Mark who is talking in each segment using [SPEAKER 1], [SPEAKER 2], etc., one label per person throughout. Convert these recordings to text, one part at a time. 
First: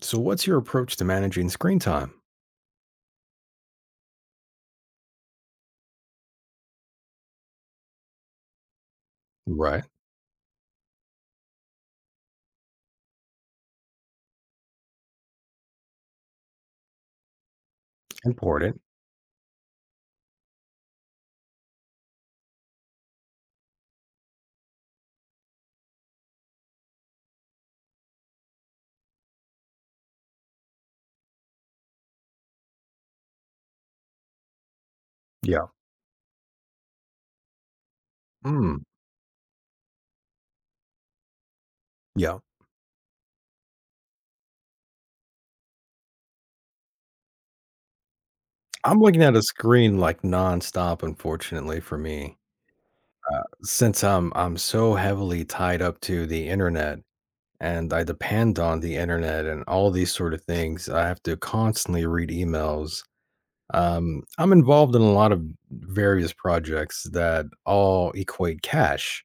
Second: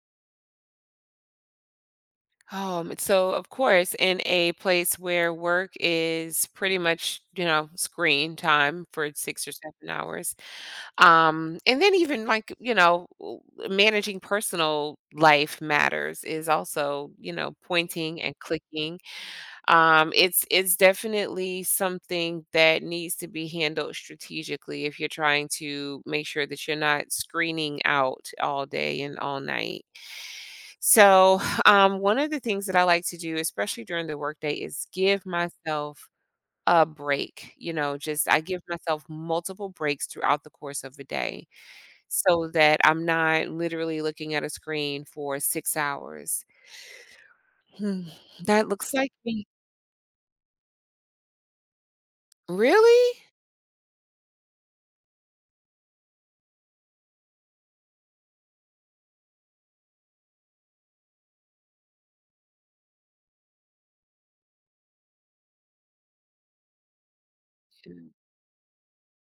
[SPEAKER 1] So, what's your approach to managing screen time?
[SPEAKER 2] So of course, in a place where work is pretty much, you know, screen time for six or
[SPEAKER 1] Right.
[SPEAKER 2] seven hours. And then even like, managing personal life matters is also, you know, pointing and
[SPEAKER 1] Important.
[SPEAKER 2] clicking. It's definitely something that needs to be handled strategically if you're trying to make sure that you're not screening out all day and all night. So, one of the things that I like to do, especially during the workday, is give
[SPEAKER 1] Yeah.
[SPEAKER 2] myself a break. You know, just I give
[SPEAKER 1] Mm.
[SPEAKER 2] myself multiple breaks throughout the course of a day
[SPEAKER 1] Yeah.
[SPEAKER 2] so that I'm not literally looking at a screen for 6 hours. Hmm, that looks
[SPEAKER 1] I'm
[SPEAKER 2] like
[SPEAKER 1] looking at a
[SPEAKER 2] me.
[SPEAKER 1] screen like nonstop, unfortunately for me,
[SPEAKER 2] Really?
[SPEAKER 1] since I'm so heavily tied up to the internet and I depend on the internet and all these sort of things. I have to constantly read emails. I'm involved in a lot of various projects that
[SPEAKER 2] Mm,
[SPEAKER 1] all equate cash.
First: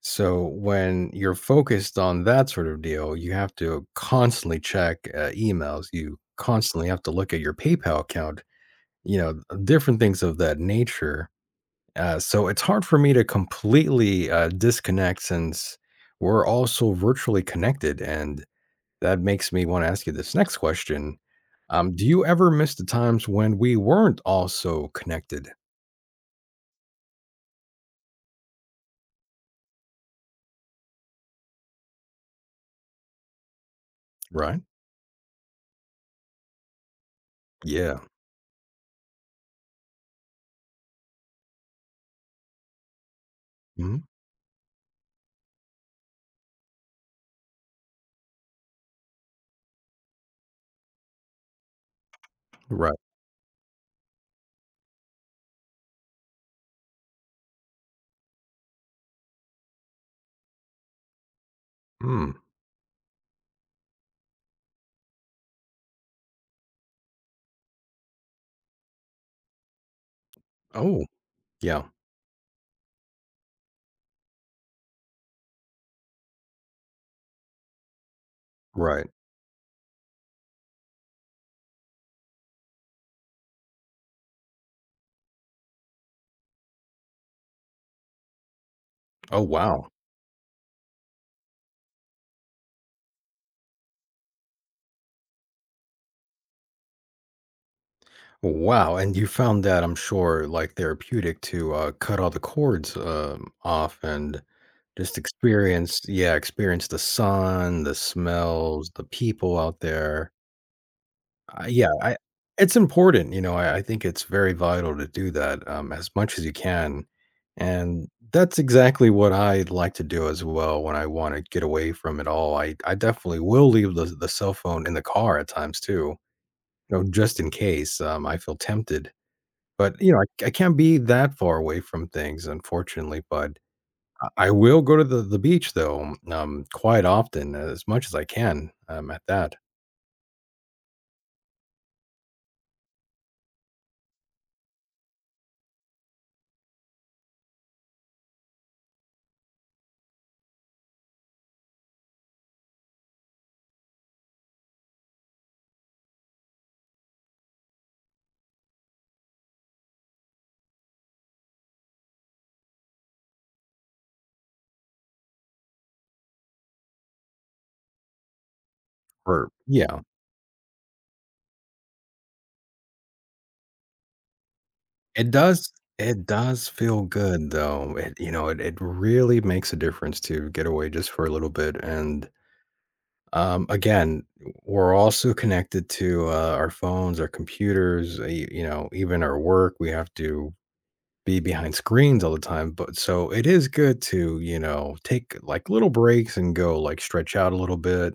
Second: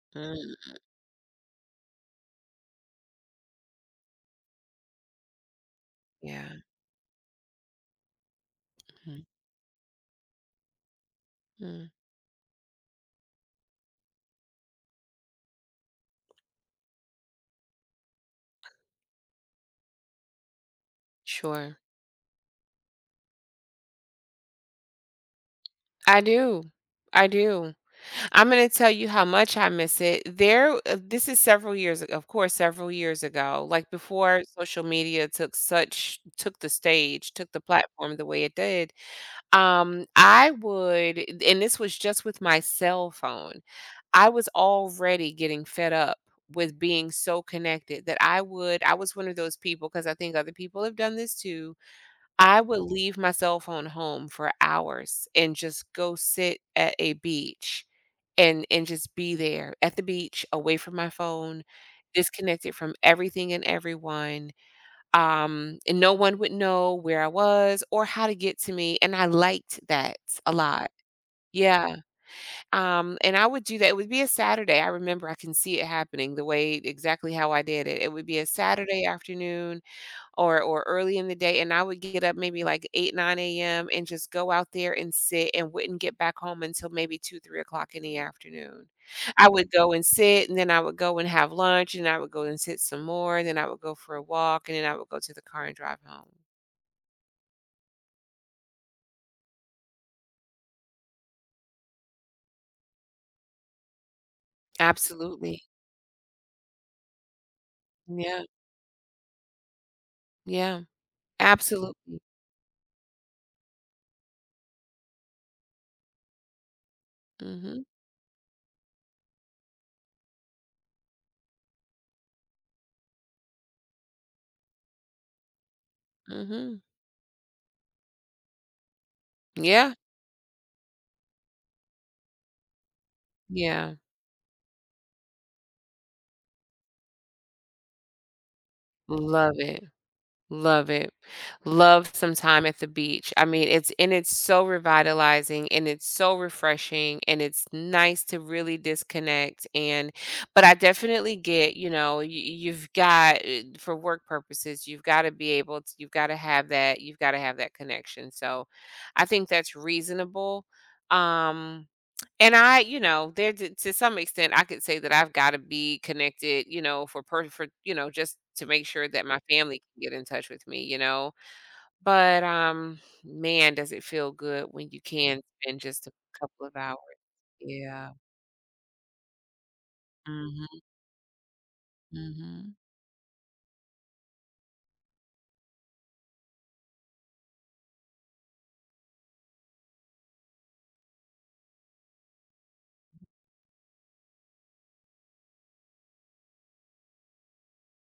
[SPEAKER 1] So
[SPEAKER 2] mm,
[SPEAKER 1] when you're focused on that sort of deal, you have to constantly check emails. You
[SPEAKER 2] yeah.
[SPEAKER 1] constantly have to look at your PayPal account. You
[SPEAKER 2] Mm,
[SPEAKER 1] know, different things of that nature.
[SPEAKER 2] mm,
[SPEAKER 1] So it's hard for me to completely disconnect since we're also virtually connected, and that makes me want to ask you this next question.
[SPEAKER 2] sure.
[SPEAKER 1] Do you ever miss the times when we weren't also connected?
[SPEAKER 2] I do. I do. I'm gonna tell you how much I miss it. This is several years, of course, several years ago, like before
[SPEAKER 1] Right.
[SPEAKER 2] social media took the stage, took the
[SPEAKER 1] Yeah.
[SPEAKER 2] platform the way it did. I would, and this was just with my cell phone.
[SPEAKER 1] Mhm.
[SPEAKER 2] I was already getting fed up with being so connected that I would. I was one of those people because I think other people have done this too. I would
[SPEAKER 1] Right.
[SPEAKER 2] leave my cell phone home for hours and just go sit at a beach and just be there at the beach, away from my phone,
[SPEAKER 1] Mm.
[SPEAKER 2] disconnected from everything and everyone. And no one would know where I was or how to get to me, and I liked that a lot.
[SPEAKER 1] Oh, yeah.
[SPEAKER 2] Yeah. And I would do that. It would be a Saturday. I remember I can see it happening the way exactly how I did it. It would be a Saturday
[SPEAKER 1] Right.
[SPEAKER 2] afternoon or early in the day, and I would get up maybe like 8, 9 a.m. and just go out there and sit and wouldn't get back home until maybe 2, 3 o'clock in the afternoon.
[SPEAKER 1] Oh,
[SPEAKER 2] I would
[SPEAKER 1] wow.
[SPEAKER 2] go and sit, and then I would go and have lunch, and I would go and sit some more, and then I would go for a walk, and then I would go to the car and drive home.
[SPEAKER 1] Wow, and you found that, I'm sure, like, therapeutic to, cut all the cords, off and just
[SPEAKER 2] Absolutely.
[SPEAKER 1] experience, yeah, experience the sun, the
[SPEAKER 2] Yeah,
[SPEAKER 1] smells, the people out there.
[SPEAKER 2] yeah,
[SPEAKER 1] Yeah,
[SPEAKER 2] absolute.
[SPEAKER 1] I it's important, you know, I think it's very vital to do that, as much as you can,
[SPEAKER 2] Mhm,
[SPEAKER 1] and that's exactly what I like to do as well when I wanna get away from it all. I definitely will leave the cell phone in the car at times too,
[SPEAKER 2] mhm.
[SPEAKER 1] you know, just in case, I feel tempted.
[SPEAKER 2] Yeah,
[SPEAKER 1] But, you know, I can't be that far away from things, unfortunately, but
[SPEAKER 2] yeah.
[SPEAKER 1] I will go to the beach, though, quite often, as much as I can, at that
[SPEAKER 2] Love it. Love it. Love some time at the beach. I mean, it's and it's so revitalizing and it's so refreshing and it's nice to really disconnect and but I definitely get, you know, you, you've got for work purposes, you've got to be able to you've got to have that, you've got to have that connection. So, I think that's reasonable. Um and I, you know, there to some extent, I could say that I've gotta be connected, you know, you know, just to make sure that my
[SPEAKER 1] or
[SPEAKER 2] family
[SPEAKER 1] yeah.
[SPEAKER 2] can get in touch with me, you know? But, man, does it feel good when you
[SPEAKER 1] It
[SPEAKER 2] can
[SPEAKER 1] does,
[SPEAKER 2] spend just a
[SPEAKER 1] it
[SPEAKER 2] couple
[SPEAKER 1] does
[SPEAKER 2] of hours.
[SPEAKER 1] feel good, though.
[SPEAKER 2] Yeah.
[SPEAKER 1] It, you know, it really makes a difference to get
[SPEAKER 2] Mhm,
[SPEAKER 1] away just for a little bit, and,
[SPEAKER 2] mhm,
[SPEAKER 1] again, we're also connected to, our phones, our computers, you know, even our work, we have to be behind screens all the time, but so it is good to, you know, take like little breaks and go like stretch out a little bit,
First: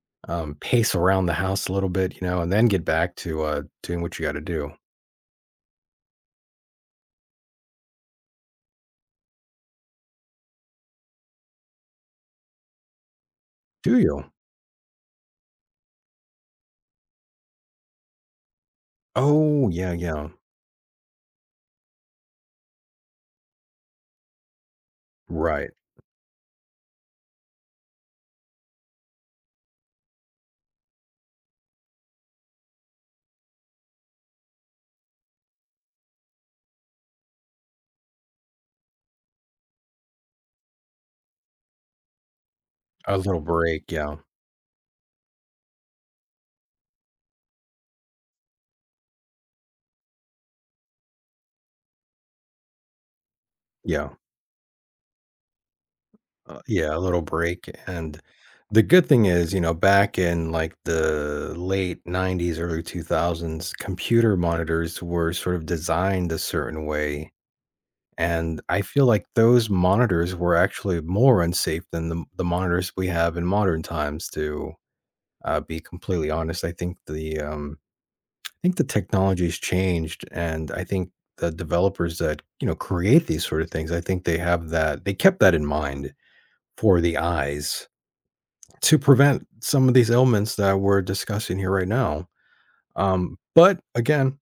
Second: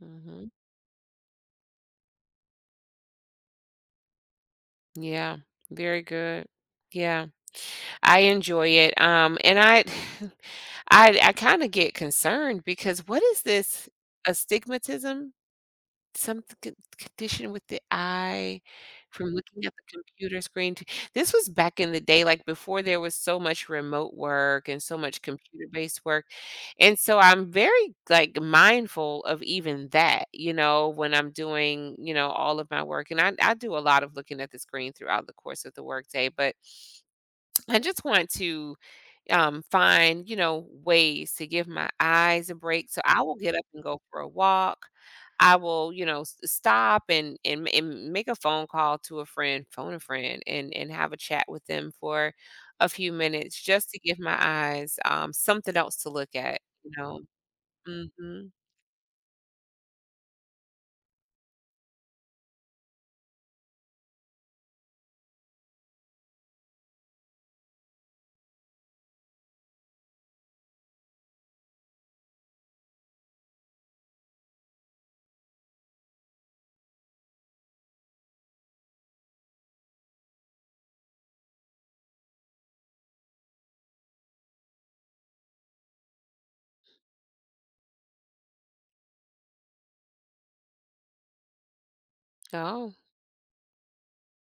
[SPEAKER 2] mhm.
[SPEAKER 1] pace around the house a little bit, you know, and then get back to doing what you got to do.
[SPEAKER 2] Yeah, very good. Yeah, I enjoy it, and I I kinda get concerned because what is this
[SPEAKER 1] Do you?
[SPEAKER 2] astigmatism? Some c Condition with the eye from looking
[SPEAKER 1] Oh,
[SPEAKER 2] at the
[SPEAKER 1] yeah, yeah.
[SPEAKER 2] computer screen to this was back in the day, like, before there was so much remote work and so much
[SPEAKER 1] Right.
[SPEAKER 2] computer-based work, and so I'm very, like, mindful of even that, you know, when I'm doing, you know, all of my work, and I do a lot of looking at the screen throughout the course of the workday, but I just want to find, you know, ways to give my eyes a break. So
[SPEAKER 1] A
[SPEAKER 2] I will
[SPEAKER 1] little
[SPEAKER 2] get up and
[SPEAKER 1] break,
[SPEAKER 2] go
[SPEAKER 1] yeah.
[SPEAKER 2] for a walk. I will, you know, stop and make a phone call to a friend, phone a friend, and have a chat with them for a few minutes just to
[SPEAKER 1] Yeah.
[SPEAKER 2] give my eyes something else to look at. You
[SPEAKER 1] Yeah, a
[SPEAKER 2] know.
[SPEAKER 1] little break, and
[SPEAKER 2] Hmm.
[SPEAKER 1] the good thing is, you know, back in like the late 90s, early 2000s, computer monitors were sort of designed a certain way. And I feel like those monitors were actually more unsafe than the monitors we have in modern times, to, be completely honest. I think the technology's changed, and I think the developers that, you know, create these sort of things, I think they have that they kept that in mind for the eyes to prevent some of these ailments that we're discussing here right now.
[SPEAKER 2] Oh,
[SPEAKER 1] But again,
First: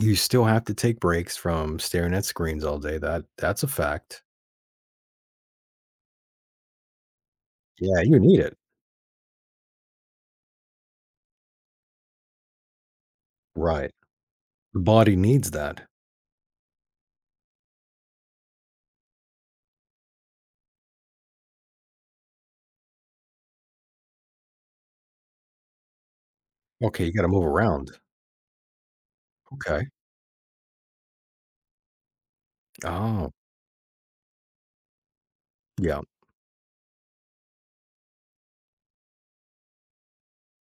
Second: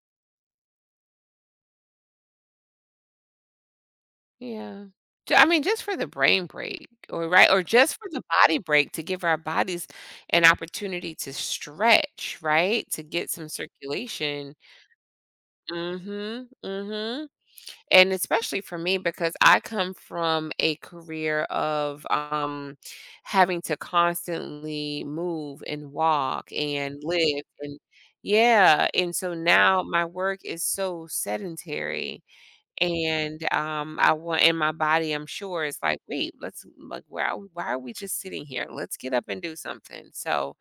[SPEAKER 1] you still have to take breaks from staring at screens all day. That, that's a fact.
[SPEAKER 2] yeah. I mean, just for the brain break, or right, or just
[SPEAKER 1] Yeah,
[SPEAKER 2] for
[SPEAKER 1] you
[SPEAKER 2] the
[SPEAKER 1] need it.
[SPEAKER 2] body break to give our bodies an opportunity to stretch, right, to get some
[SPEAKER 1] Right.
[SPEAKER 2] circulation.
[SPEAKER 1] The body needs that.
[SPEAKER 2] Mhm, mhm, and especially for me because I come from a career of, having to constantly move and walk and
[SPEAKER 1] Okay, you gotta
[SPEAKER 2] live
[SPEAKER 1] move
[SPEAKER 2] and
[SPEAKER 1] around.
[SPEAKER 2] yeah, and so now
[SPEAKER 1] Okay.
[SPEAKER 2] my work is so sedentary,
[SPEAKER 1] Oh,
[SPEAKER 2] and, I want and my body, I'm sure, is like,
[SPEAKER 1] yeah,
[SPEAKER 2] "Wait, let's like, why are we just sitting here? Let's get up and do something," so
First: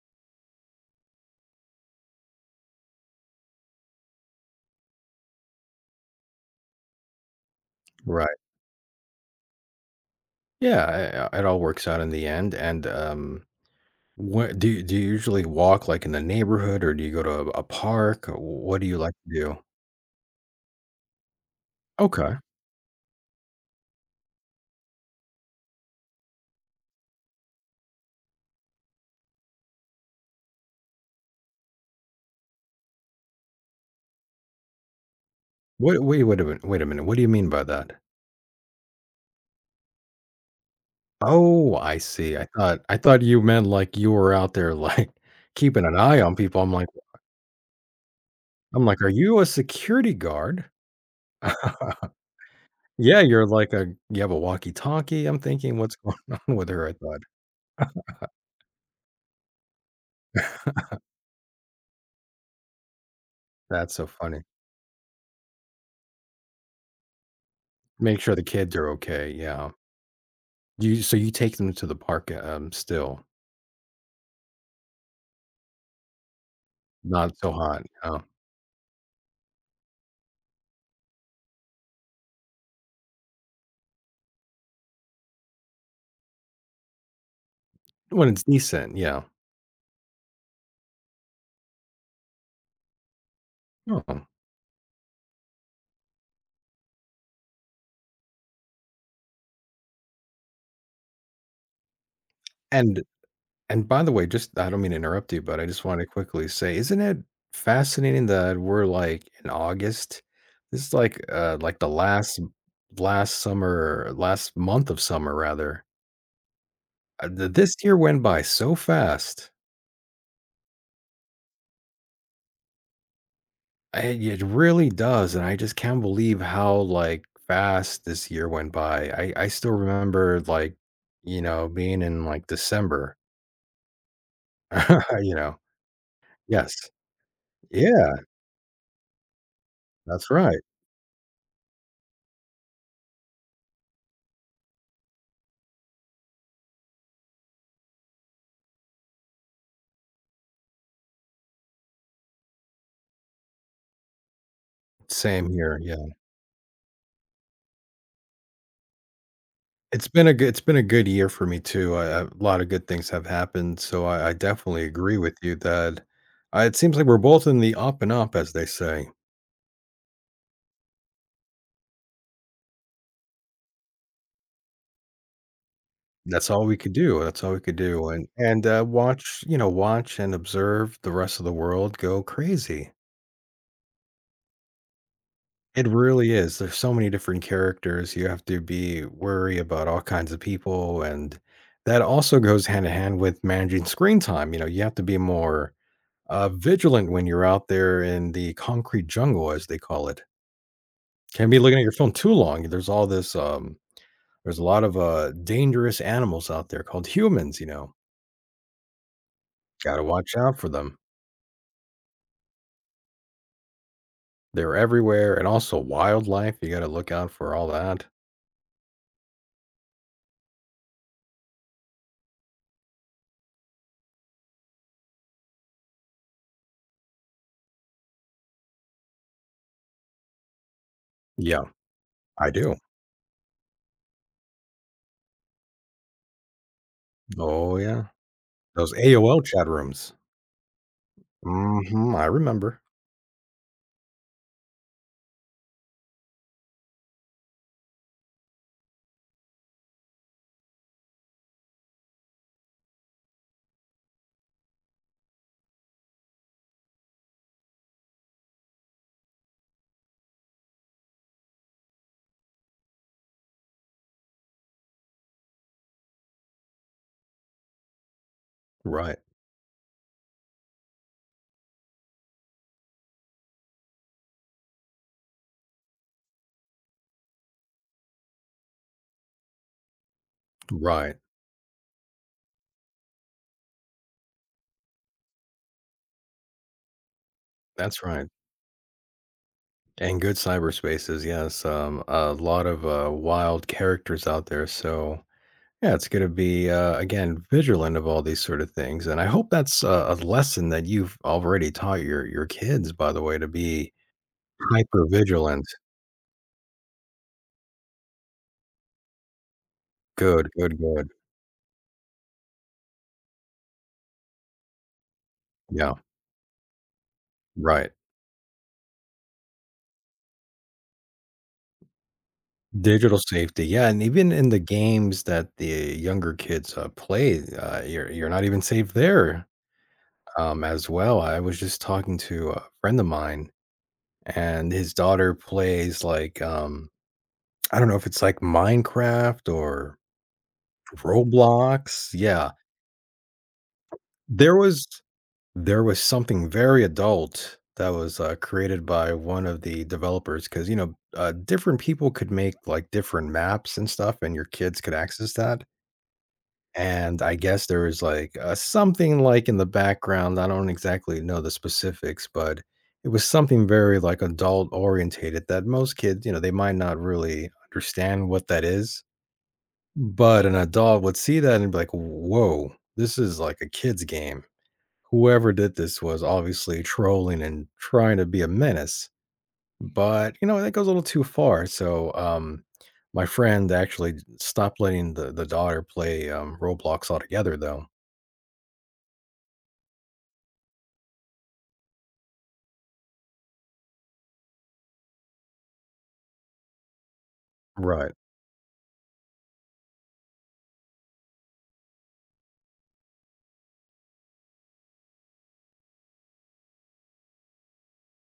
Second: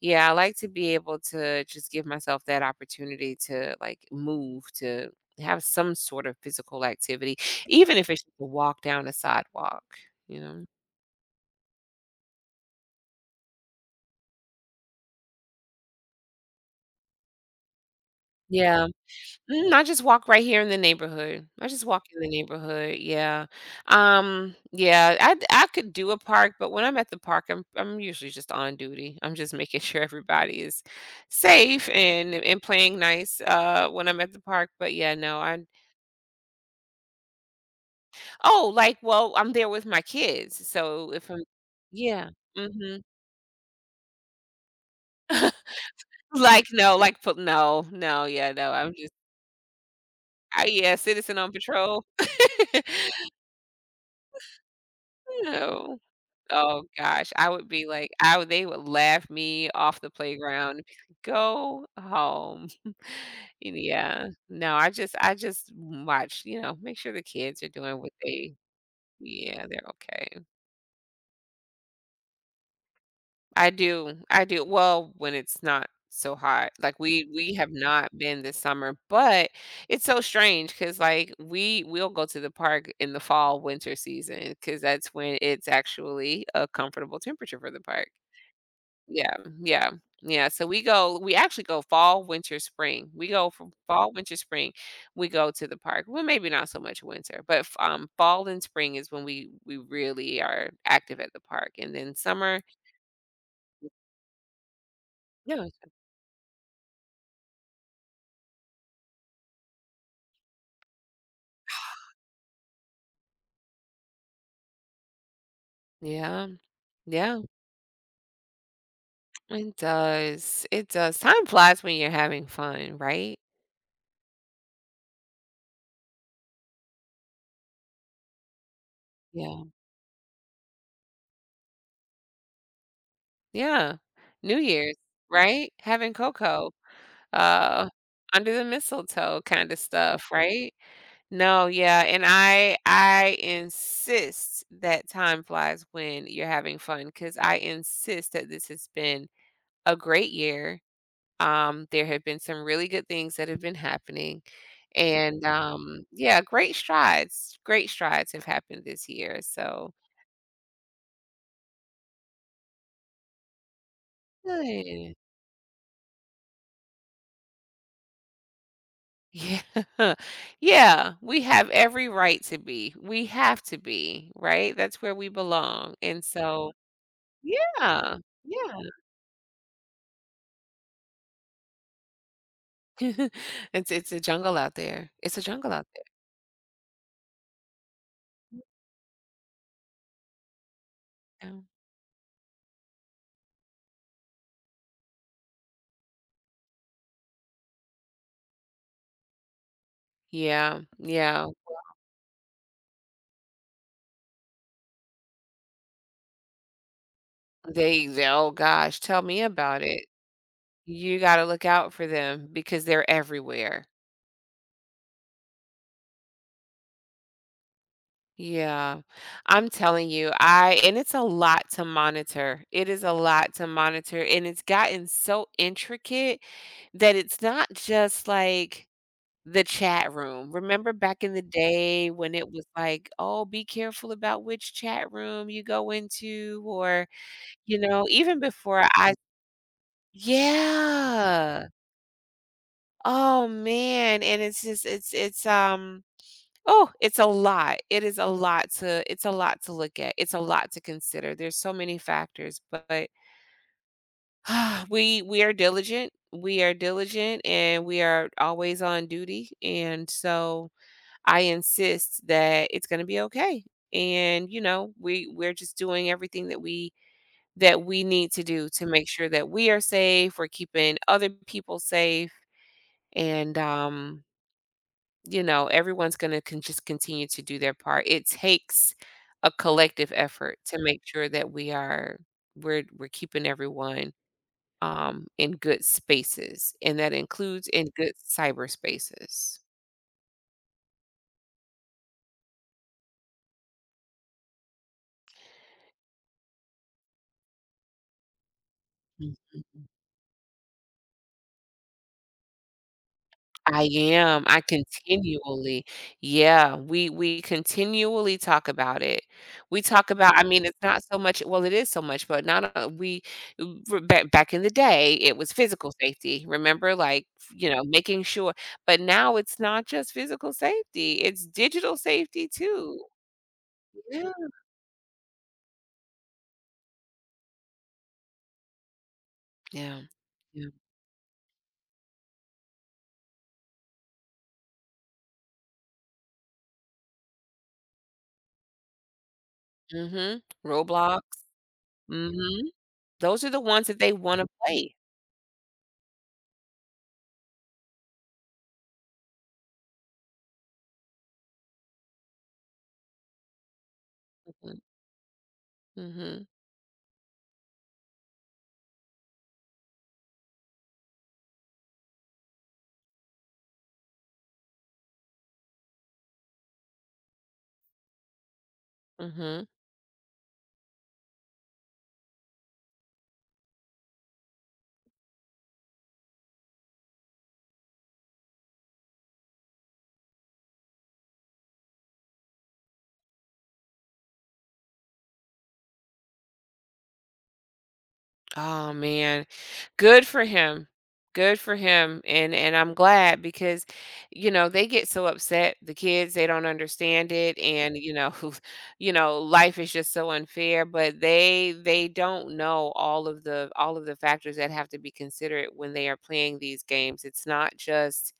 [SPEAKER 2] yeah, I like to be able to just give myself that opportunity to like move, to have some sort of physical activity, even if it's
[SPEAKER 1] right.
[SPEAKER 2] just a walk down the sidewalk, you know?
[SPEAKER 1] Yeah, it all works out in the end, and, what do you usually walk, like, in the neighborhood, or do you go to a park? Or what
[SPEAKER 2] Yeah.
[SPEAKER 1] do you like to do?
[SPEAKER 2] Mm, I just walk right here in the neighborhood. I just walk in the
[SPEAKER 1] Okay.
[SPEAKER 2] neighborhood. Yeah. Yeah, I could do a park, but when I'm at the park, I'm usually just on duty. I'm just making sure everybody is safe and playing nice when I'm at the park. But yeah, no, I
[SPEAKER 1] Wait, a minute, wait a minute, what do you mean by that?
[SPEAKER 2] oh, like, well, I'm there with my kids, so if I'm
[SPEAKER 1] Oh, I
[SPEAKER 2] yeah,
[SPEAKER 1] see. I thought I
[SPEAKER 2] mhm.
[SPEAKER 1] thought you meant, like, you were out there, like, keeping an eye on people.
[SPEAKER 2] Like, no, like, p no, no, yeah, no,
[SPEAKER 1] I'm
[SPEAKER 2] I'm
[SPEAKER 1] like, "Are
[SPEAKER 2] just
[SPEAKER 1] you a security guard?"
[SPEAKER 2] I yeah, citizen on patrol.
[SPEAKER 1] Yeah, you're like a you have a walkie-talkie, I'm thinking, "What's
[SPEAKER 2] No.
[SPEAKER 1] going on with
[SPEAKER 2] Oh
[SPEAKER 1] her?" I thought.
[SPEAKER 2] gosh, I would be like I would they would laugh me off the playground, "Go home." And
[SPEAKER 1] That's so
[SPEAKER 2] yeah,
[SPEAKER 1] funny.
[SPEAKER 2] no, I just watch, you know, make sure the kids are doing what
[SPEAKER 1] Make sure the
[SPEAKER 2] they
[SPEAKER 1] kids are okay,
[SPEAKER 2] yeah,
[SPEAKER 1] yeah.
[SPEAKER 2] they're okay.
[SPEAKER 1] You so you take them to the park, still?
[SPEAKER 2] I do, I do. Well, when it's not so hot, like we
[SPEAKER 1] Not so
[SPEAKER 2] we have
[SPEAKER 1] hot,
[SPEAKER 2] not
[SPEAKER 1] yeah.
[SPEAKER 2] been this summer, but it's so strange because like we will go to the park in the fall winter season because that's when it's actually a comfortable temperature for the park.
[SPEAKER 1] When it's decent, yeah.
[SPEAKER 2] Yeah, yeah, yeah. So we go, we actually go fall, winter, spring. We go from fall,
[SPEAKER 1] Oh,
[SPEAKER 2] winter, spring. We go to the park. Well, maybe not so much winter, but fall and spring is when we really are active at the park, and then summer.
[SPEAKER 1] and and by the way, just I don't mean to interrupt you, but I
[SPEAKER 2] Yeah,
[SPEAKER 1] just wanna quickly say, isn't it fascinating that we're, like, in August? This is like the last last summer last month of summer rather.
[SPEAKER 2] yeah. Yeah,
[SPEAKER 1] Th this year went by so fast.
[SPEAKER 2] it does. It does. Time flies when you're having fun, right?
[SPEAKER 1] I it really does, and I just can't believe how, like, fast this year went by. I
[SPEAKER 2] Yeah.
[SPEAKER 1] still remember, like, you know, being in, like, December,
[SPEAKER 2] Yeah. New Year's,
[SPEAKER 1] you know?
[SPEAKER 2] right? Having cocoa,
[SPEAKER 1] Yes.
[SPEAKER 2] uh,
[SPEAKER 1] Yeah,
[SPEAKER 2] under the mistletoe kind of stuff,
[SPEAKER 1] that's right.
[SPEAKER 2] right? No, yeah, and I insist that time flies when you're having fun, cause I insist that this has been a great year. There have been some really good things that have been happening. And,
[SPEAKER 1] Same here, yeah.
[SPEAKER 2] yeah, great strides have happened this year, so
[SPEAKER 1] It's been a good, it's been a good year for me too. I a lot of good things have happened, so I definitely
[SPEAKER 2] good.
[SPEAKER 1] agree with you that, it seems like we're both in the up and up, as they say.
[SPEAKER 2] Yeah. Yeah, we have every right to be. We have to be, right? That's where we belong, and
[SPEAKER 1] That's all
[SPEAKER 2] so
[SPEAKER 1] we could do, that's all we could do,
[SPEAKER 2] yeah,
[SPEAKER 1] and
[SPEAKER 2] yeah.
[SPEAKER 1] watch, you know, watch and observe the rest of the world go crazy.
[SPEAKER 2] It's a jungle out there. It's a jungle
[SPEAKER 1] It
[SPEAKER 2] out there,
[SPEAKER 1] really is, there's so many different characters, you have to be worry about all kinds of people, and
[SPEAKER 2] yeah.
[SPEAKER 1] that also goes hand in hand with managing screen time, you know, you have to be more, vigilant when you're out there in the concrete jungle, as they call it.
[SPEAKER 2] Yeah, yeah.
[SPEAKER 1] Can't be looking at your phone too long, there's all this, there's a lot of, dangerous animals out there called humans, you know,
[SPEAKER 2] They oh gosh, tell me about
[SPEAKER 1] gotta
[SPEAKER 2] it.
[SPEAKER 1] watch out for them.
[SPEAKER 2] You gotta look out for them because they're everywhere.
[SPEAKER 1] They're everywhere, and also wildlife, you gotta look out for all that.
[SPEAKER 2] Yeah. I'm telling you, I and it's a lot to monitor. It is a lot to monitor, and it's gotten so intricate that it's not just like the chat room. Remember back in the
[SPEAKER 1] Yeah,
[SPEAKER 2] day when it
[SPEAKER 1] I
[SPEAKER 2] was
[SPEAKER 1] do.
[SPEAKER 2] like, "Oh, be careful about which chat room you go into," or,
[SPEAKER 1] Oh,
[SPEAKER 2] you know,
[SPEAKER 1] yeah.
[SPEAKER 2] even before
[SPEAKER 1] Those
[SPEAKER 2] I
[SPEAKER 1] AOL chat rooms.
[SPEAKER 2] yeah.
[SPEAKER 1] Mhm, I remember.
[SPEAKER 2] Oh, man, and it's just it's, oh, it's a lot. It is a lot to it's a lot to look at. It's a lot to consider. There's so many factors, but we are diligent. We are diligent and we are always on duty. And so I insist that it's going to be okay. And you know, we're just doing everything that we need to do to make
[SPEAKER 1] Right,
[SPEAKER 2] sure that we are safe, we're keeping other people safe and you know, everyone's gonna con just continue to do their part. It takes a collective effort to make
[SPEAKER 1] right.
[SPEAKER 2] sure that we are we're keeping everyone, in good spaces, and that includes in
[SPEAKER 1] That's
[SPEAKER 2] good
[SPEAKER 1] right.
[SPEAKER 2] cyberspaces.
[SPEAKER 1] And good cyberspaces, yes, a lot of, wild characters out there, so, yeah, it's gonna be, again, vigilant of all these sort of things, and I hope that's
[SPEAKER 2] Mhm.
[SPEAKER 1] a lesson that you've already taught your kids, by the way, to
[SPEAKER 2] I
[SPEAKER 1] be
[SPEAKER 2] am. I
[SPEAKER 1] hyper vigilant.
[SPEAKER 2] continually yeah, we continually talk about it. We talk about I
[SPEAKER 1] Good,
[SPEAKER 2] mean,
[SPEAKER 1] good,
[SPEAKER 2] it's not
[SPEAKER 1] good.
[SPEAKER 2] so much well, it is so much, but not we r back in the day, it was physical
[SPEAKER 1] Yeah,
[SPEAKER 2] safety. Remember, like, you know,
[SPEAKER 1] right.
[SPEAKER 2] making sure but now it's not just physical safety, it's digital safety too.
[SPEAKER 1] Digital safety, yeah, and even
[SPEAKER 2] Yeah.
[SPEAKER 1] in the games that the younger kids, play, you're not even safe there,
[SPEAKER 2] Yeah, yeah.
[SPEAKER 1] as well. I was just talking to a friend of mine, and his daughter plays, like, I don't know if it's, like, Minecraft or
[SPEAKER 2] Mhm. Roblox.
[SPEAKER 1] Roblox, yeah.
[SPEAKER 2] Mhm. Those are the ones that they wanna
[SPEAKER 1] There was
[SPEAKER 2] play.
[SPEAKER 1] there was something very adult that was, created by one of the developers, because you know, different people could make, like, different maps and stuff, and your
[SPEAKER 2] Mhm,
[SPEAKER 1] kids could access that.
[SPEAKER 2] mhm,
[SPEAKER 1] And I guess there was, like, something, like, in the background, I don't exactly know the specifics, but it was something very, like, adult-orientated that most kids, you know, they might not really understand what that is,
[SPEAKER 2] mhm.
[SPEAKER 1] but an adult would see that and be like, "Whoa, this is like a kid's game. Whoever did this was obviously trolling and trying to be a menace." But, you know, that goes a little too far, so, my friend actually stopped letting the daughter play, Roblox altogether, though.
[SPEAKER 2] Oh man. Good for him. Good for him. And I'm glad because you know, they get so upset, the kids, they don't understand it and
[SPEAKER 1] Right.
[SPEAKER 2] you know, you know, life is just so unfair, but they don't know all of the factors that have to be considered when they are playing these games. It's not just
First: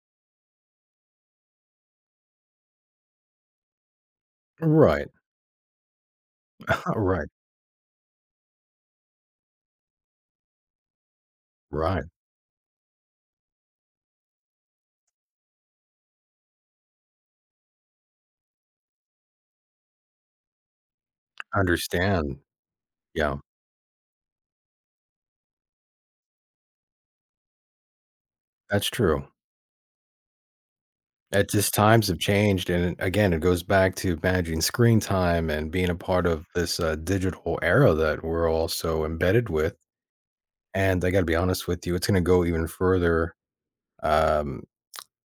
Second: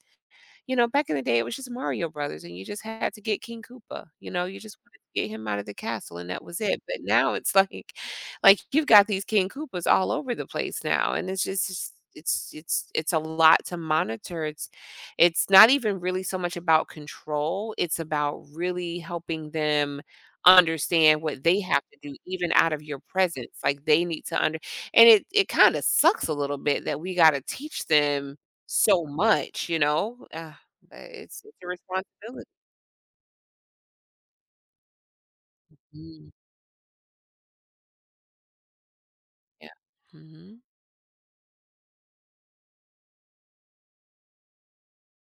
[SPEAKER 2] you know, back in the day, it was just Mario Brothers, and you just had to get King Koopa. You know, you just wanted
[SPEAKER 1] Right.
[SPEAKER 2] to get him out of the castle, and that was it. But
[SPEAKER 1] Right.
[SPEAKER 2] now it's like you've got these King Koopas all over the place now, and it's just. Just
[SPEAKER 1] Right.
[SPEAKER 2] it's a lot to monitor it's not even really so much about control it's about really helping them understand what they have to do
[SPEAKER 1] Understand.
[SPEAKER 2] even out of your
[SPEAKER 1] Yeah.
[SPEAKER 2] presence like they need to under and it kind of sucks a little bit that we got to teach them
[SPEAKER 1] That's
[SPEAKER 2] so
[SPEAKER 1] true.
[SPEAKER 2] much you know Ugh. But it's
[SPEAKER 1] It
[SPEAKER 2] it's a
[SPEAKER 1] just times have
[SPEAKER 2] responsibility.
[SPEAKER 1] changed. And again, it goes back to managing screen time and being a part
[SPEAKER 2] Mm,
[SPEAKER 1] of this digital era that we're all so embedded
[SPEAKER 2] yeah.
[SPEAKER 1] with.
[SPEAKER 2] Mhm.
[SPEAKER 1] And I got to be honest with you, it's going to go even further. Um,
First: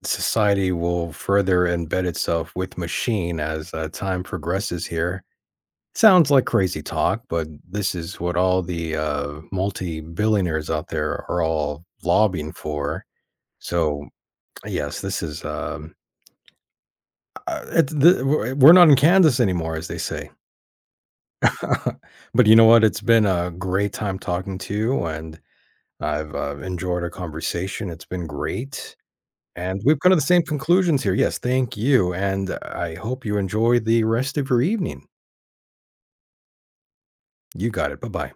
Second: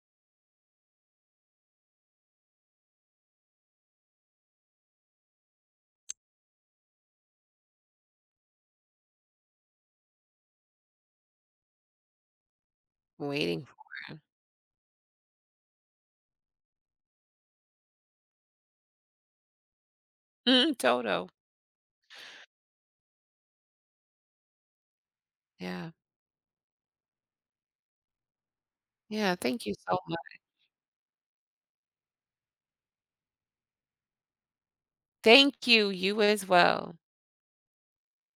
[SPEAKER 1] society will further embed itself with machine as time progresses here. Sounds like crazy talk, but this is what all the multi billionaires out there are all lobbying for.
[SPEAKER 2] Waiting
[SPEAKER 1] So, yes, this is, it's the, we're not in Kansas anymore, as they say.
[SPEAKER 2] Toto.
[SPEAKER 1] But you know what? It's been a great time talking to you, and
[SPEAKER 2] Yeah.
[SPEAKER 1] I've enjoyed our conversation. It's been great.
[SPEAKER 2] Yeah, thank you
[SPEAKER 1] And
[SPEAKER 2] so
[SPEAKER 1] we've come to
[SPEAKER 2] much.
[SPEAKER 1] the same conclusions here. Yes, thank you. And I hope you enjoy the rest of your evening.
[SPEAKER 2] Thank you, you as well.
[SPEAKER 1] You got it. Bye bye.